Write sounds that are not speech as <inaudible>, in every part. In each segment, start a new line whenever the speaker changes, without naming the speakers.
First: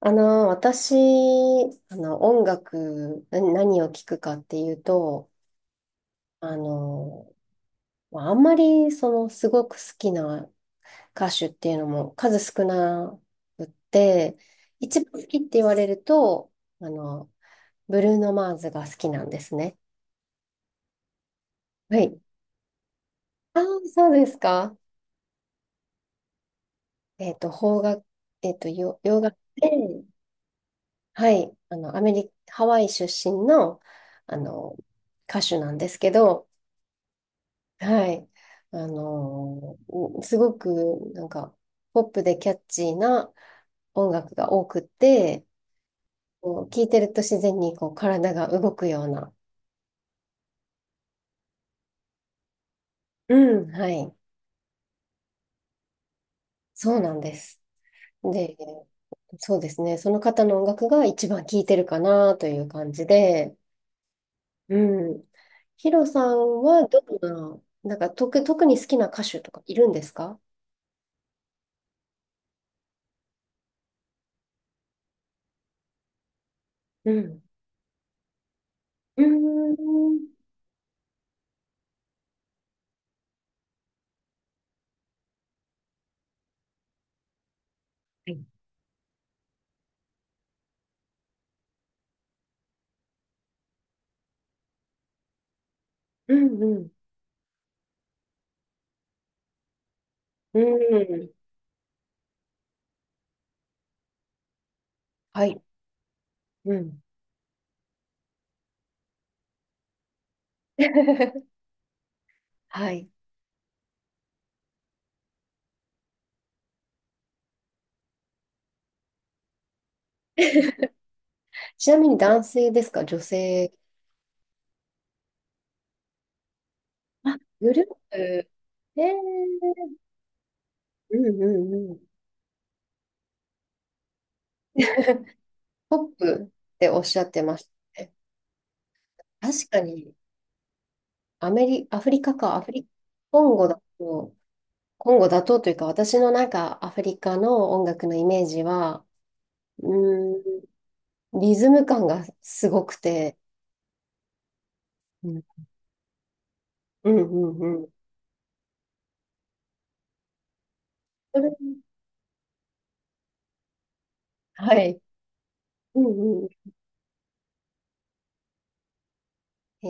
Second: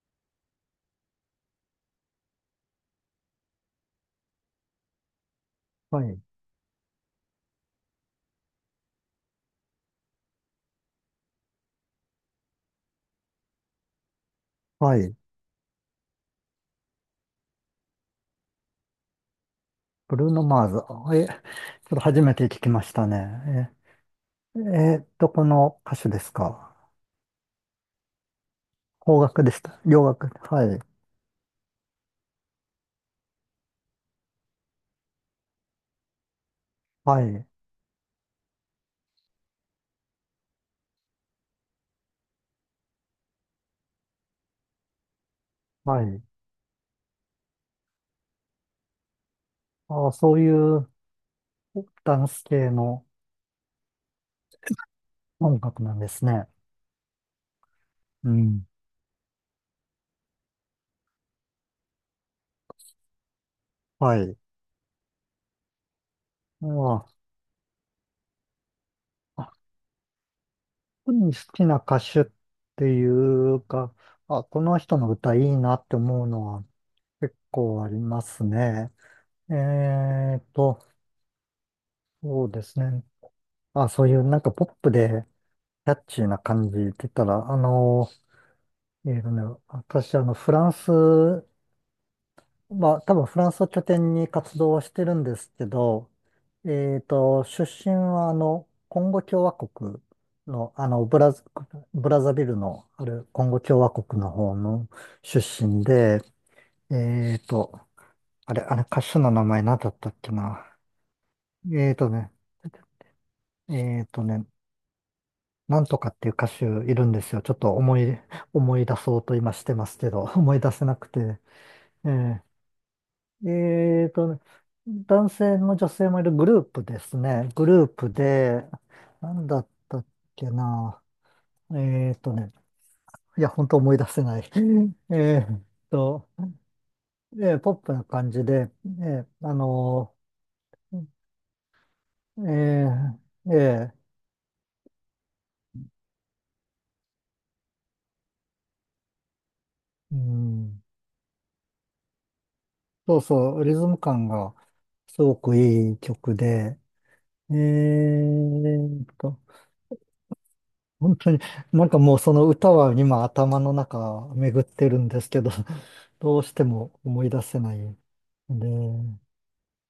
私、音楽、何を聴くかっていうと、
はい。
あの、まああんまり、すごく好きな歌手っていうのも数少なくって、
は
一
い。
番好きって言われると、あの、ブルーノ・マーズが好きなんですね。
ブルーノ・マーズ。え、ちょっ
は
と
い。
初めて聞きました
ああ、
ね。
そうです
え、
か。
この歌手ですか。
邦楽、よ洋
邦
楽
楽でし
で、
た。洋楽。はい。
はい、アメリカ、ハワイ出身の、あの、歌手なんですけど、
はい。
はい。すごくなんかポップでキャッチーな音楽が多くて、
はい。
こう聴いてると自然にこう体が動くような。
ああ、そういうダンス系の
うん、はい。
音楽なんですね。
そうなんです。
う
で、
ん。
そうですね。その方の音楽が一番聴いてるかなという感じで、
はい。
うん。ヒロさんはど
あ
んな、なんか特に好きな歌手
あ、
とかいるんですか？
特に好きな歌手っていうか、あ、この人の歌いいなって思うのは
う
結
ん。
構ありますね。
うー
え
ん。
ーっと、そうですね。あ、そういうなんかポップで、キャッチーな感じって言ったら、
はい。
えーとね、私、フランス、まあ、多分フランスを拠点に活動はしてるんですけど、
うんうん。
出身は、コンゴ共和国
う
の、
ん。
ブラザビルのあるコンゴ共和国の方の出
はい。
身で、
うん。
えーと、あれ、歌手の名前何だったっけな。
<laughs>
えーとね、
はい。
えーとね、なんとかっていう歌手いるんですよ。ちょっと思い、思い出そうと今してますけど、<laughs> 思い出せ
<laughs>
なくて。
ちなみに
え
男性ですか、女
え
性？
えーと、男性も女性もいるグループです
あ、
ね。グ
グル
ル
ー
ー
プ、
プ
え
で、なんだっ
ー、
たっけな。
うんう
え
んうん。
ーとね、いや、本当思い出せない。<laughs> えー
ポッ
と、
プっておっしゃってまし
ポップ
た
な
ね。
感じで、ーあ
確かに、
のー
アフリカ
え
か、アフリ、コ
ー
ンゴだ
えー
と、コンゴだとというか、私のなんかアフリカの音楽のイメージは、う
う
ーん、
ん、
リズム感がすごく
そう
て、
そう、リズム感がす
う
ご
ん
くいい曲で、
うんう
え
んうん。
ーっと、本当に、
それ
なんかもうその歌は今頭の中巡っ
は
てる
い。
んですけど、<laughs>
う
どう
んう
して
ん。
も思い出せないんで、
え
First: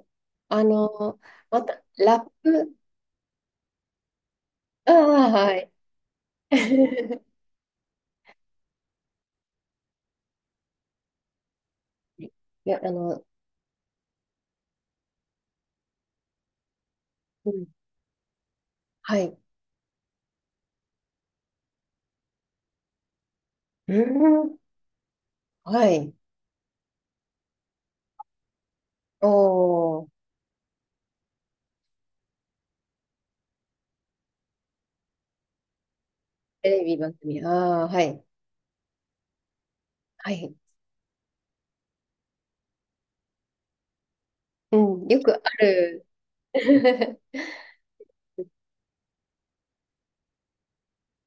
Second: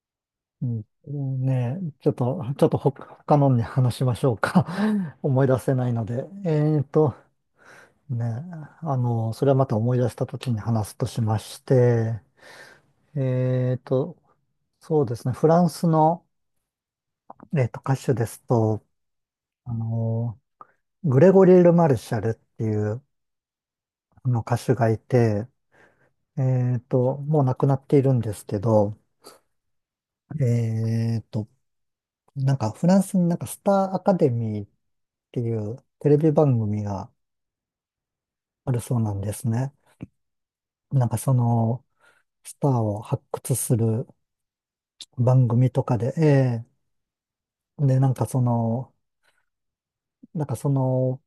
ー、あ
うん、
の、ま
ね
た、
え、ちょっ
ラッ
と、ちょっ
プ、
とほ他のに話しましょうか。
あ
<laughs>
あ、
思い
は
出
い。
せないので。ーっと、
<laughs>
ねえ、それはまた思い出した時に話すとしまして、
いや、
えーっと、そうですね、フランスの、
うん、
歌手ですと、
はい。う
あの、グレゴリー・ル・マルシャルっていう、
ん、
の歌手がいて、
はい。
もう亡くなっているんですけど、
おー、
えっと、なんかフランスになんかスターアカデミーっていうテレビ番
テ
組
レビ
が
番組。ああ、はい。
あるそうなんですね。
はい。
なんかそのスターを発掘する
うん、よくあ
番組とか
る。
で、
<laughs>
で、なんかその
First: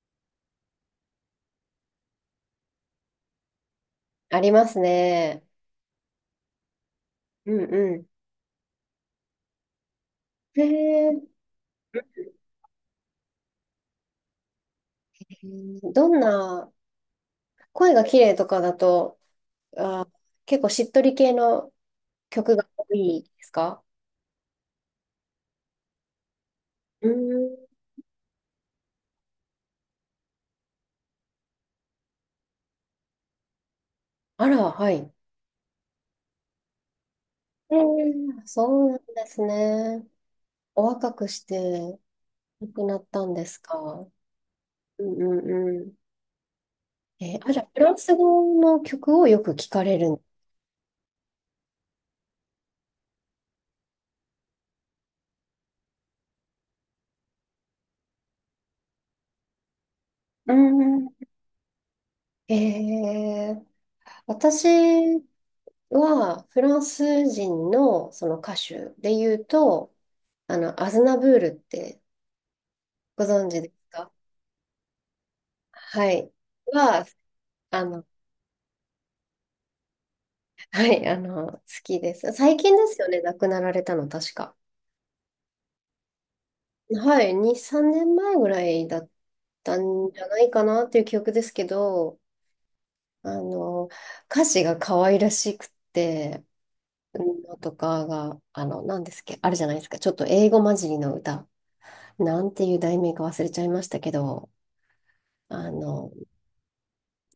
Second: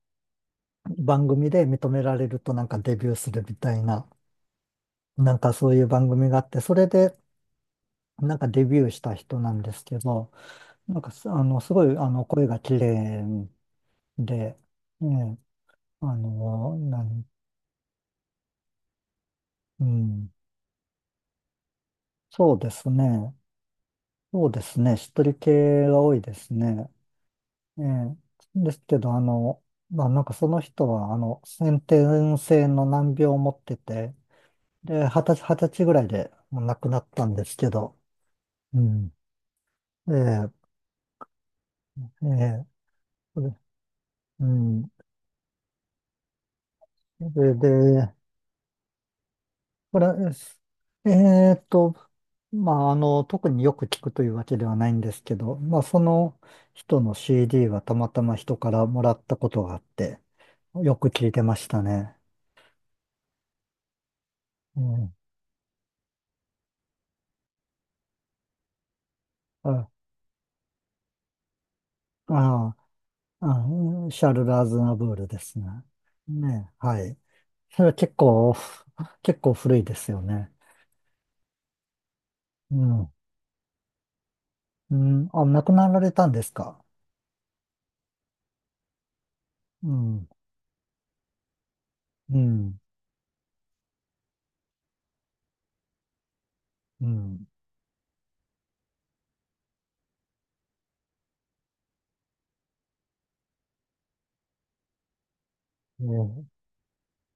番組で認められるとなんかデビューするみたいな、
あります
なん
ね。
かそういう番組があって、それで
うんう
なんかデビューした人なんですけど、
ん。へ
すごい、声が綺麗で、ね、
ー、ど
あ
んな、
の、なん、
声が綺麗とかだと、
う
あー、
ん、
結構しっとり系の
そ
曲
う
が
です
多い
ね。
ですか？
そうですね。しっとり系が多いですね。
うーん。
ええ、ですけど、まあ、なんかその人は、先天性の難病を持ってて、
あら、はい。
で、二十歳ぐらいでもう亡くなったんですけど、う
そうなん
ん。
ですね。
ええ、
お若くして
ええ、
亡くなったん
そ
で
れ
すか？
うん。
うんうんう。え
そ
ーあ、
れ
じゃ
で、
あ、フランス語の曲をよく聞かれ
これ、
るん。ん
えーっと、まあ、特によく聞くというわけではないんですけど、まあ、その人の CD はたまたま人からもらったことがあって、
う
よ
ん。
く
う
聞いてましたね。
ん。私
うん。
はフランス人のその歌手で言う
あ、
と、アズナブールって
あ、
ご存知
あ、
ですか？
シャルル・アズナブールですね。
はい。
ね、は
は、
い。そ
あ
れは
の、
結構、結構古いですよね。
はい、好きです。最近
う
ですよ
ん。
ね、亡くなられたの、確か。
うん。あ、亡くなられたんですか。
はい、2、3年前ぐらいだった
う
んじゃ
ん。
ないかなっていう記憶ですけど、
うん。
あの、歌詞が可愛らしくて、
う
うん
ん。
のとかが、何ですっけ、あるじゃないですか。ちょっと英語混じりの歌。なんていう題名か忘れちゃいましたけど、あの、
うん。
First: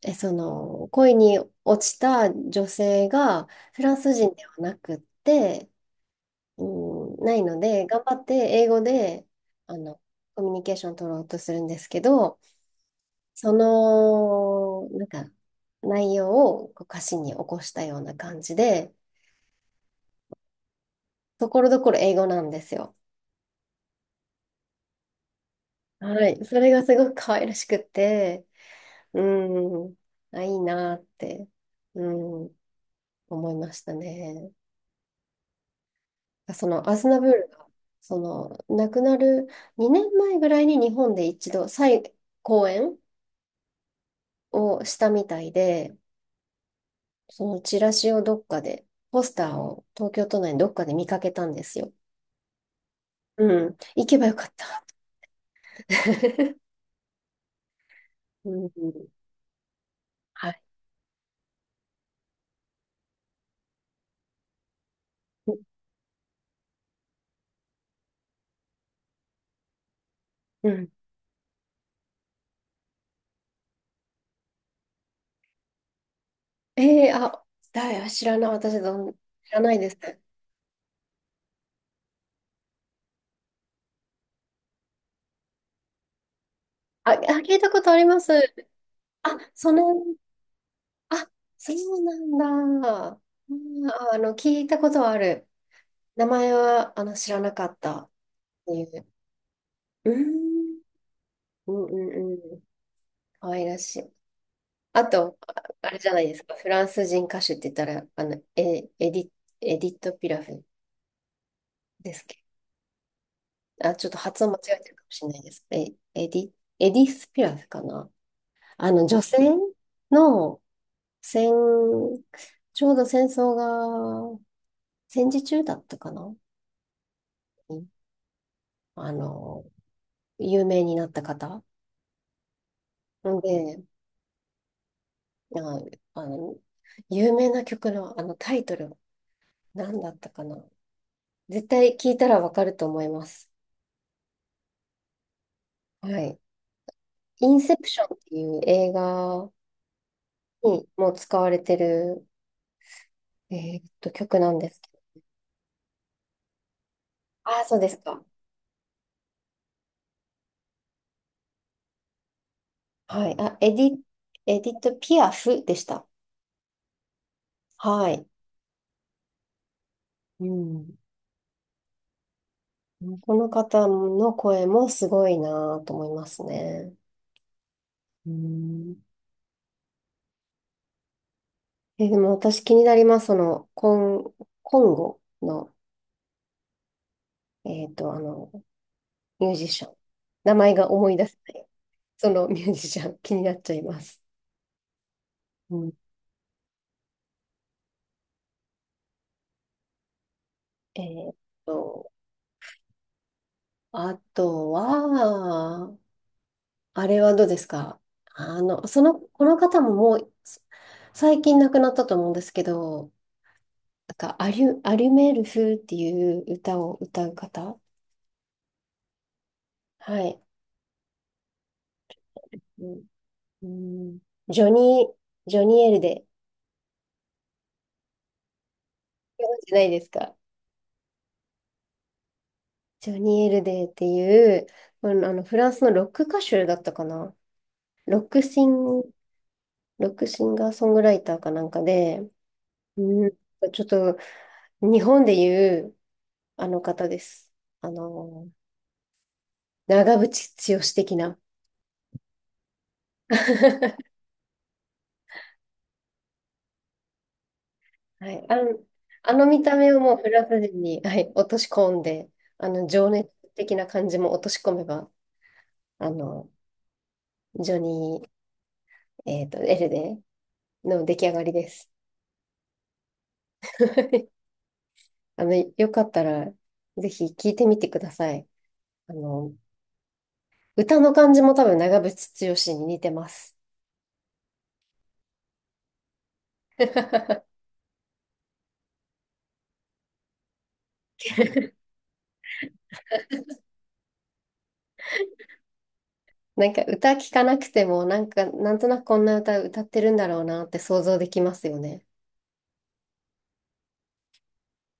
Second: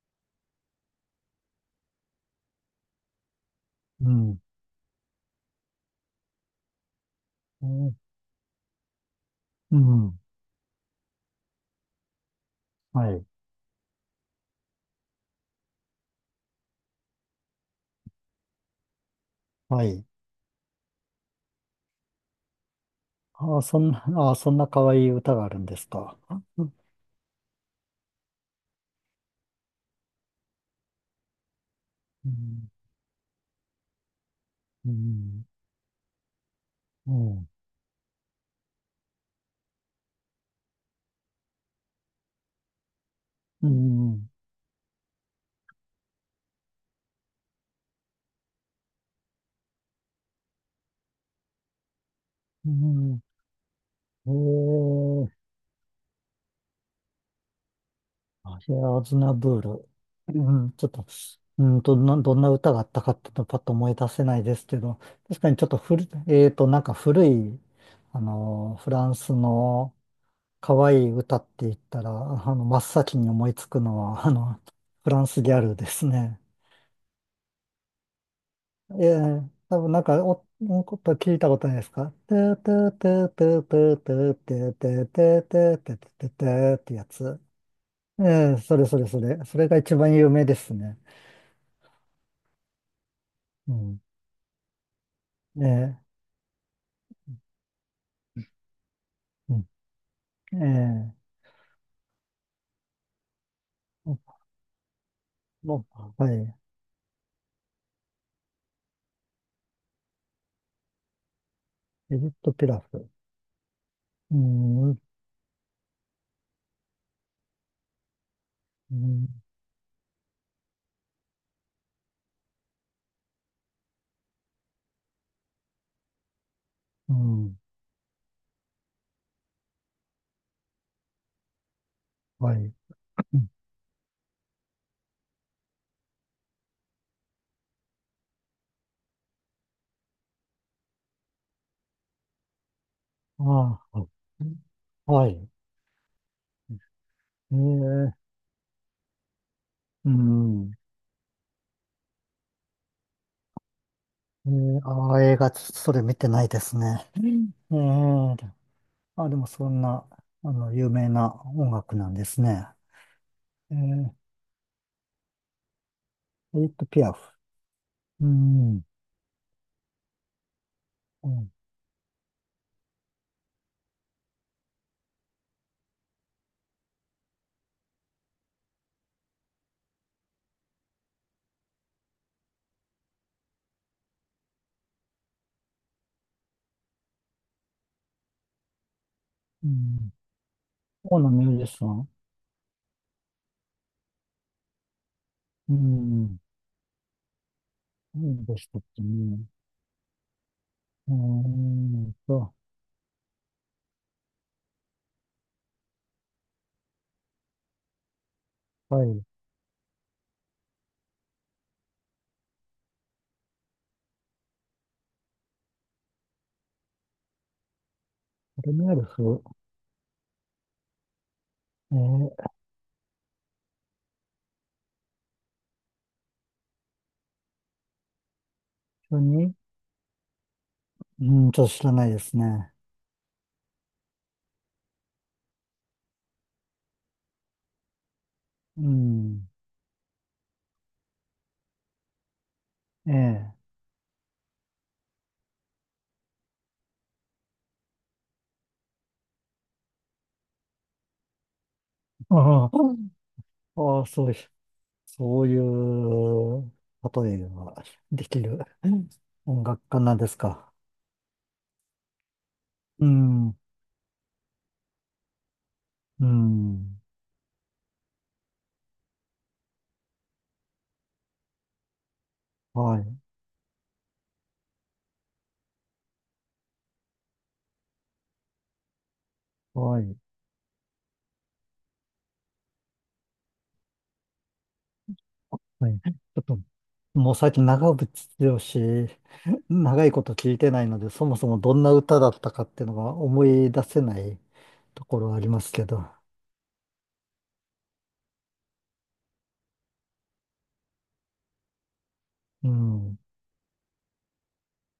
その、恋に落ちた女性がフラン
う
ス人
ん。
ではなくって、うん、ないの
う
で、
ん。
頑張って英語で、あ
う
の、
ん、
コミュニケーション取ろうとするんですけど、
はい。
その、内容をこう歌詞に起こしたような感じで、
はい。
ところどころ英語なんですよ。
ああ、そんな、<laughs> ああ、そんな可愛い歌があるんですか。
はい。そ
う
れ
ん、
がすごく可愛らしくて、うん。あ、いいなって、う
う
ん、
ん、
思いましたね。その、アズ
う
ナブー
ん、
ル
う
が、亡くなる2年前ぐらいに日本で一度、再公演
ん、
をしたみたいで、そのチラシをどっかで、ポスターを東京都内のどっかで見かけたんですよ。
うん、うん、
うん。行けば
え
よかった。
ー、
<laughs> う
あ
ん。
れ、アズナブール。
<laughs> は
う
い。
ん、ちょっと、どんな歌があったかっていうのパッと思い出せないですけど、確かにちょっと古い、なんか古い、フランスの
う
可
ん。
愛い歌って言ったら、真っ先に思いつくのは、フランスギャルですね。
ええ、あ、だい、知らない、私ど
え
ん、
え、
知らない
多
で
分
す。
なんか、お、こと聞いたことないですかてーてーてーてーてーてーてーてーてーてーてーてーてーてーってや
あ、あ、
つ。
聞いたことありま
え
す。
え、それそれそ
あ、
れ。それが一番有名ですね。
あ、そうなんだ。あ、
うん。
聞いたことはある。
ええ、
名前は、知らなかったっていう。
うん。
うー
え
ん、
え、
うんうんうん。可愛らしい。あと、あ
も
あれじゃな
う
い
は
ですか。
い。
フランス人歌手って言ったら、エディット・ピラフで
エ
す
ジプ
け
トピラフ。
ど。あ、ちょっと
う
発音間違えて
ん、
る
う
かもしれないです。エディ、エディス・ピラフかな。あの、女
ん、
性の戦、ちょうど戦争が戦時中だったかな。
うん、
うん。あの、有名になった方。
はい。う
ん
ん、
で、ああの、有名な曲のあのタイトル、何だったかな。絶対聞いたらわかると思います。
ああ、はい。
はい。イ
え
ンセプション
え、
っていう映画
うん。
にも使われてる、曲
え
なんで
え、
すけど。
ああ、映画、それ見てないですね。
ああ、そ
う
うですか。
ん、ええ、あ、でもそんな、有名な音楽なんですね。
はい。あ、エディ、
エ
エディット・ピアフでした。
ディット・ピアフ。
は
う
い。
ん。
うん。
うん。
この方の声もすごいなと思いますね。うん。でも私気になります。その、ン、コンゴの、えっと、あの、ミュー
う
ジシャン。
ん。
名前が思い
オー
出
ナ
せ
ミュ
ない。
ージシャン。
そのミュージシャン、気になっちゃいます。
う
うん。
ん。何でしたっけね。
え
うー
っと、
んと、
あとは、あれはどうですか？
はい。フ
この方ももう、最近亡くなったと思うんですけど、なんか、アリュメール風っていう歌を歌う方。
ェルメールフ。
はい。
えー、
うんうん、ジョニジョニー・エルデ。
一緒
ご
に、
存知ないですか？
うん、ちょっと知らないですね。
ジョニー・エルデっていう、まあの、あのフランスのロック歌手だったかな。ロックシ
う
ン、
ん。
ロックシンガーソングライターかなんかで、
え
うん、
え。
ちょっと日本でいうあの方です。あの、長渕剛的な。
<laughs> ああ、あ
<laughs>
あそういう、そういう、例えがで
は
き
い。
る
あの
音
見た
楽
目を
家な
も
ん
う
で
フ
す
ランス
か。
人に、<laughs> はい、落とし込んで、
う
情熱
ん。
的な感じも落とし込めば、あ
う
の、
ん。
ジョニー、エルデの出来上がりです。
はい、
<laughs> よかったら、ぜひ聞いてみてください。あの、
はい、
歌の感じも多分長渕剛に似てます。
はい。ちょっと、もう最
<laughs>
近長渕剛、長いこと聞いてないので、そもそもどんな歌だったかっていうのが思い出せないところはありますけど。
なんか歌聞かなくても、なんか、なんとなくこんな歌歌ってるんだろうなって想像できますよね。
うん。